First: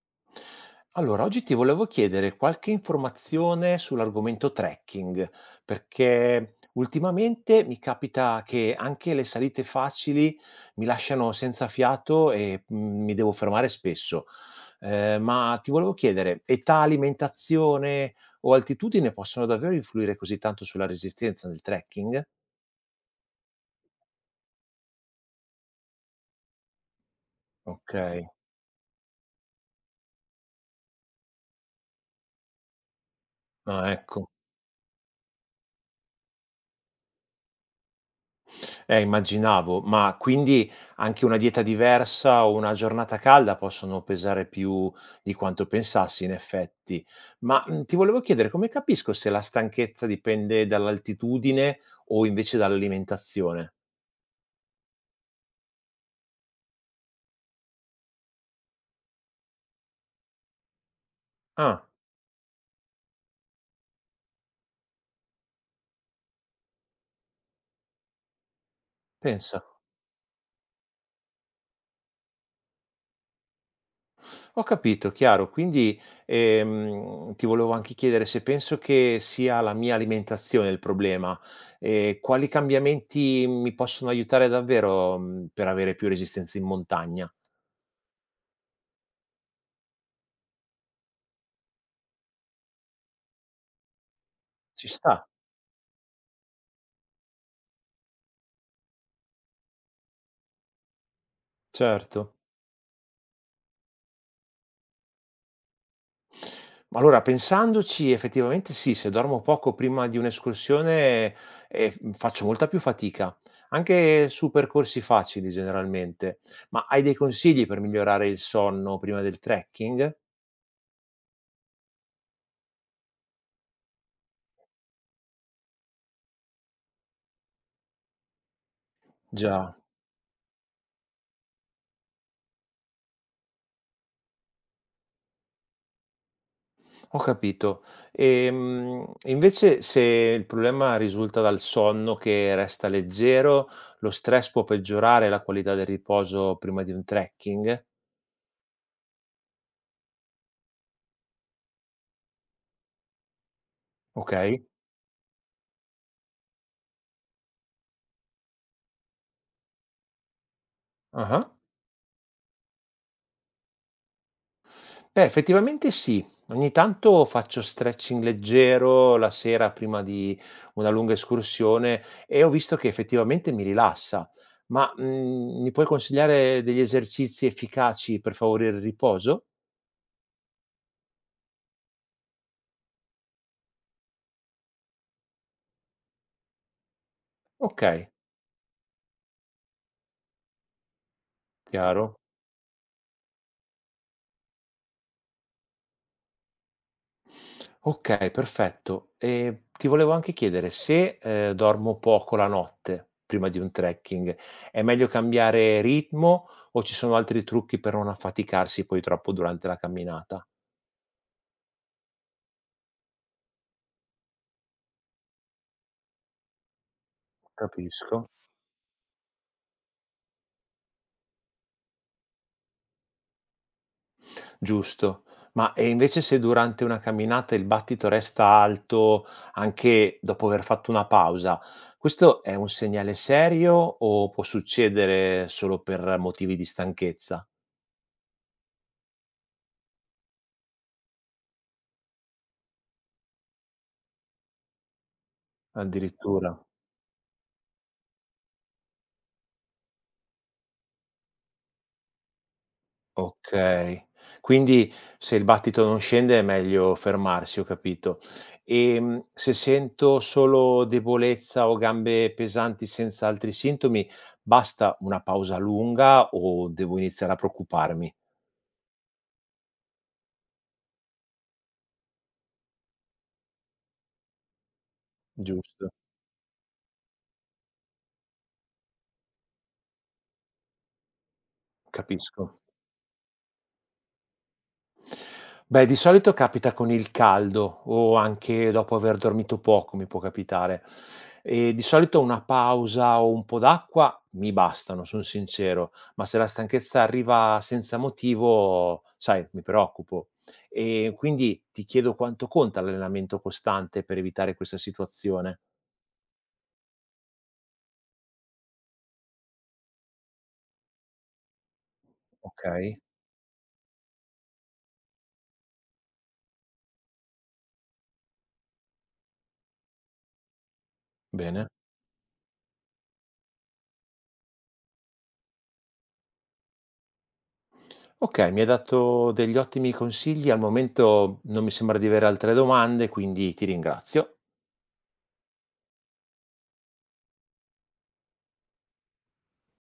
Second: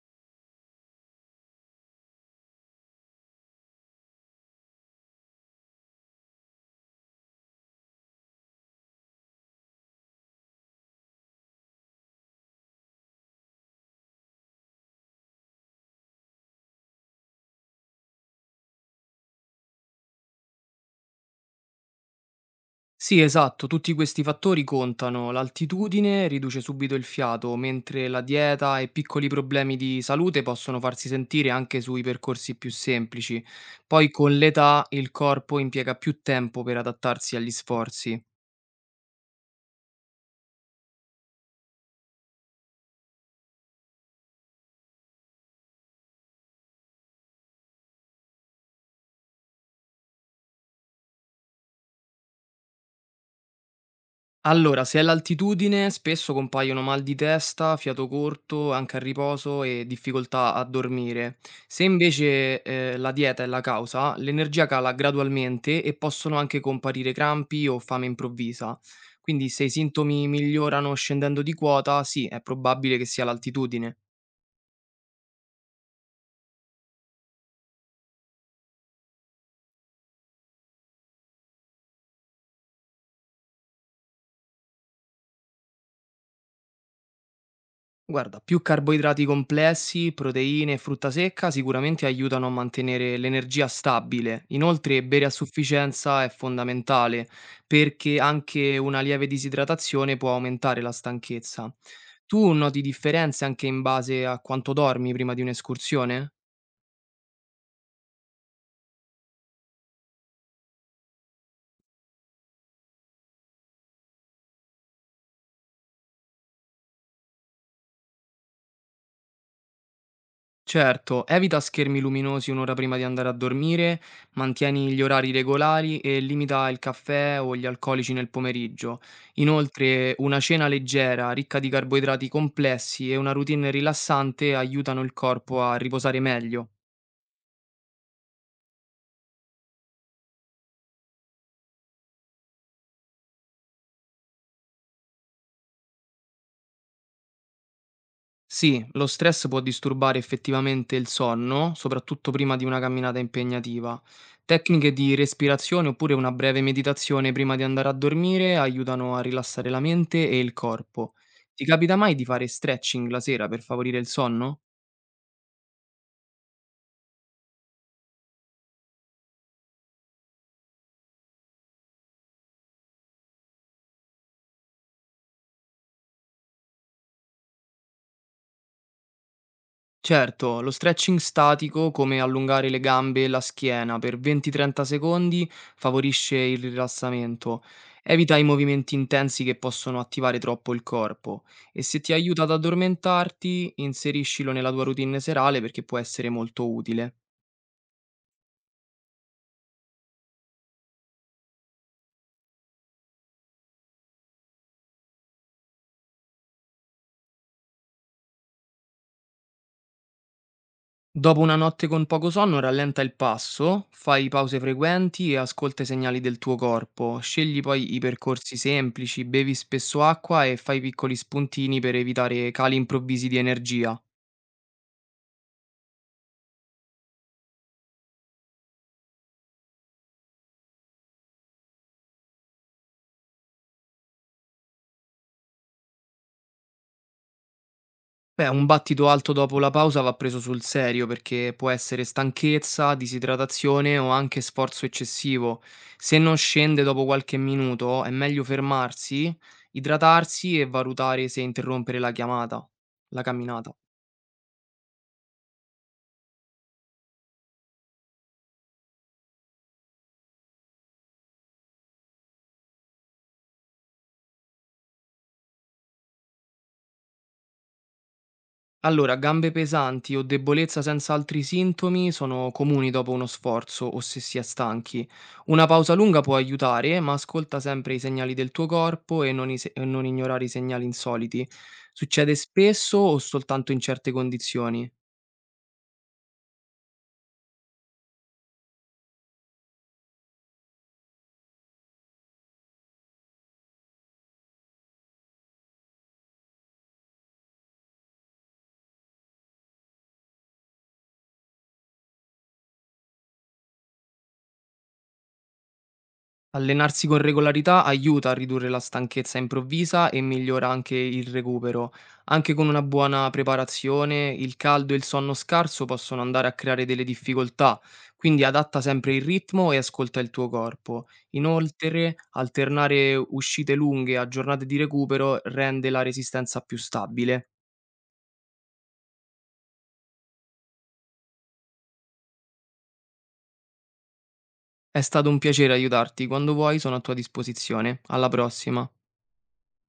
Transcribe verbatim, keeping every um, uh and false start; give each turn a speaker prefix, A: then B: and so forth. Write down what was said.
A: Allora, oggi ti volevo chiedere qualche informazione sull'argomento trekking, perché ultimamente mi capita che anche le salite facili mi lasciano senza fiato e mm, mi devo fermare spesso. Eh, ma ti volevo chiedere, età, alimentazione o altitudine possono davvero influire così tanto sulla resistenza del trekking?
B: Sì, esatto, tutti questi fattori contano. L'altitudine riduce subito il fiato,
A: Ok,
B: mentre la dieta e piccoli problemi di salute possono farsi sentire anche sui percorsi più semplici.
A: ah,
B: Poi
A: ecco.
B: con l'età il corpo impiega più tempo per adattarsi agli sforzi.
A: Eh, immaginavo, ma quindi anche una dieta diversa o una giornata calda possono pesare più di quanto pensassi, in effetti. Ma mm, ti volevo chiedere, come capisco se la stanchezza dipende dall'altitudine o invece dall'alimentazione?
B: Allora, se è l'altitudine spesso compaiono mal di testa, fiato corto, anche a riposo e difficoltà a dormire. Se
A: Ah,
B: invece, ehm, la dieta è la causa, l'energia cala gradualmente e possono anche comparire crampi o fame improvvisa. Quindi
A: pensa.
B: se i sintomi migliorano scendendo di quota, sì, è probabile che sia l'altitudine.
A: Ho capito, chiaro. Quindi ehm, ti volevo anche chiedere, se penso che sia la mia alimentazione il problema, e quali cambiamenti mi possono aiutare davvero mm, per avere più resistenza in montagna?
B: Guarda, più carboidrati complessi, proteine e frutta secca sicuramente aiutano a mantenere l'energia stabile.
A: Ci
B: Inoltre,
A: sta,
B: bere a sufficienza è fondamentale perché anche una lieve disidratazione può aumentare la stanchezza.
A: certo.
B: Tu noti differenze anche in base a quanto dormi prima di un'escursione?
A: Ma allora, pensandoci, effettivamente sì, se dormo poco prima di un'escursione, ehm, f faccio molta più fatica, anche su percorsi facili generalmente. Ma hai dei consigli per migliorare il sonno prima del trekking?
B: Certo, evita schermi luminosi un'ora prima di andare a dormire, mantieni gli orari regolari e limita il caffè o gli alcolici nel pomeriggio.
A: Già,
B: Inoltre, una cena leggera, ricca di carboidrati complessi e una routine rilassante aiutano il corpo a riposare meglio.
A: ho capito. Ehm, e invece, se il problema risulta dal sonno che resta leggero, lo stress può peggiorare la qualità del riposo prima di un trekking?
B: Sì, lo stress può disturbare effettivamente il sonno, soprattutto prima di una camminata impegnativa.
A: Okay.
B: Tecniche di respirazione oppure una breve meditazione prima di andare a dormire aiutano a rilassare la mente e il corpo.
A: Ah-ah.
B: Ti capita mai di fare stretching la sera per favorire il sonno?
A: Beh, effettivamente sì. Ogni tanto faccio stretching leggero la sera prima di una lunga escursione e ho visto che effettivamente mi rilassa. Ma, mhmm, mi puoi consigliare degli esercizi efficaci per favorire il riposo?
B: Certo, lo stretching statico, come allungare le gambe e la schiena per venti trenta secondi, favorisce il rilassamento.
A: Okay,
B: Evita i movimenti intensi che possono attivare troppo il corpo e se ti
A: chiaro.
B: aiuta ad addormentarti, inseriscilo nella tua routine serale perché può essere molto utile.
A: Okay, perfetto. E ti volevo anche chiedere, se, ehm, dormo poco la notte prima di un trekking, è meglio cambiare ritmo o ci sono altri trucchi per non affaticarsi poi troppo durante la camminata?
B: Dopo una notte con poco sonno, rallenta il passo, fai pause frequenti e ascolta i segnali del tuo corpo. Scegli poi i
A: Capisco.
B: percorsi semplici, bevi spesso acqua e fai piccoli spuntini per evitare cali improvvisi di energia.
A: Giusto. Ma, e invece, se durante una camminata il battito resta alto anche dopo aver fatto una pausa, questo è un segnale serio o può succedere solo per motivi di stanchezza?
B: Beh, un battito alto dopo la pausa va preso sul serio perché può essere stanchezza, disidratazione o anche sforzo eccessivo. Se non
A: Addirittura.
B: scende dopo qualche minuto, è meglio fermarsi, idratarsi e valutare se interrompere la chiamata, la camminata.
A: Okay. Quindi, se il battito non scende, è meglio fermarsi, ho capito. Ehm, se sento solo debolezza o gambe pesanti senza altri sintomi, basta una pausa lunga o devo iniziare a preoccuparmi?
B: Allora, gambe pesanti o debolezza senza altri sintomi sono comuni dopo uno sforzo o se si è stanchi. Una
A: Giusto,
B: pausa lunga può aiutare, ma ascolta sempre i segnali del tuo corpo e non, i se- e non ignorare i segnali insoliti. Succede
A: capisco.
B: spesso o soltanto in certe condizioni?
A: Beh, di solito capita con il caldo o anche dopo aver dormito poco mi può capitare. E di solito una pausa o un po' d'acqua mi bastano, son sincero, ma se la stanchezza arriva senza motivo, sai, mi preoccupo. E quindi ti chiedo quanto conta l'allenamento costante per evitare questa situazione.
B: Allenarsi con regolarità aiuta a ridurre la stanchezza improvvisa e migliora anche il recupero. Anche con una
A: Okay,
B: buona preparazione, il caldo e il sonno scarso possono andare a creare delle difficoltà, quindi adatta sempre il ritmo e ascolta il tuo corpo.
A: bene.
B: Inoltre, alternare uscite lunghe a giornate di recupero rende la resistenza più stabile.
A: Okay, mi hai dato degli ottimi consigli. Al momento non mi sembra di avere altre domande, quindi ti ringrazio.
B: È stato un piacere aiutarti, quando vuoi sono a tua disposizione. Alla prossima.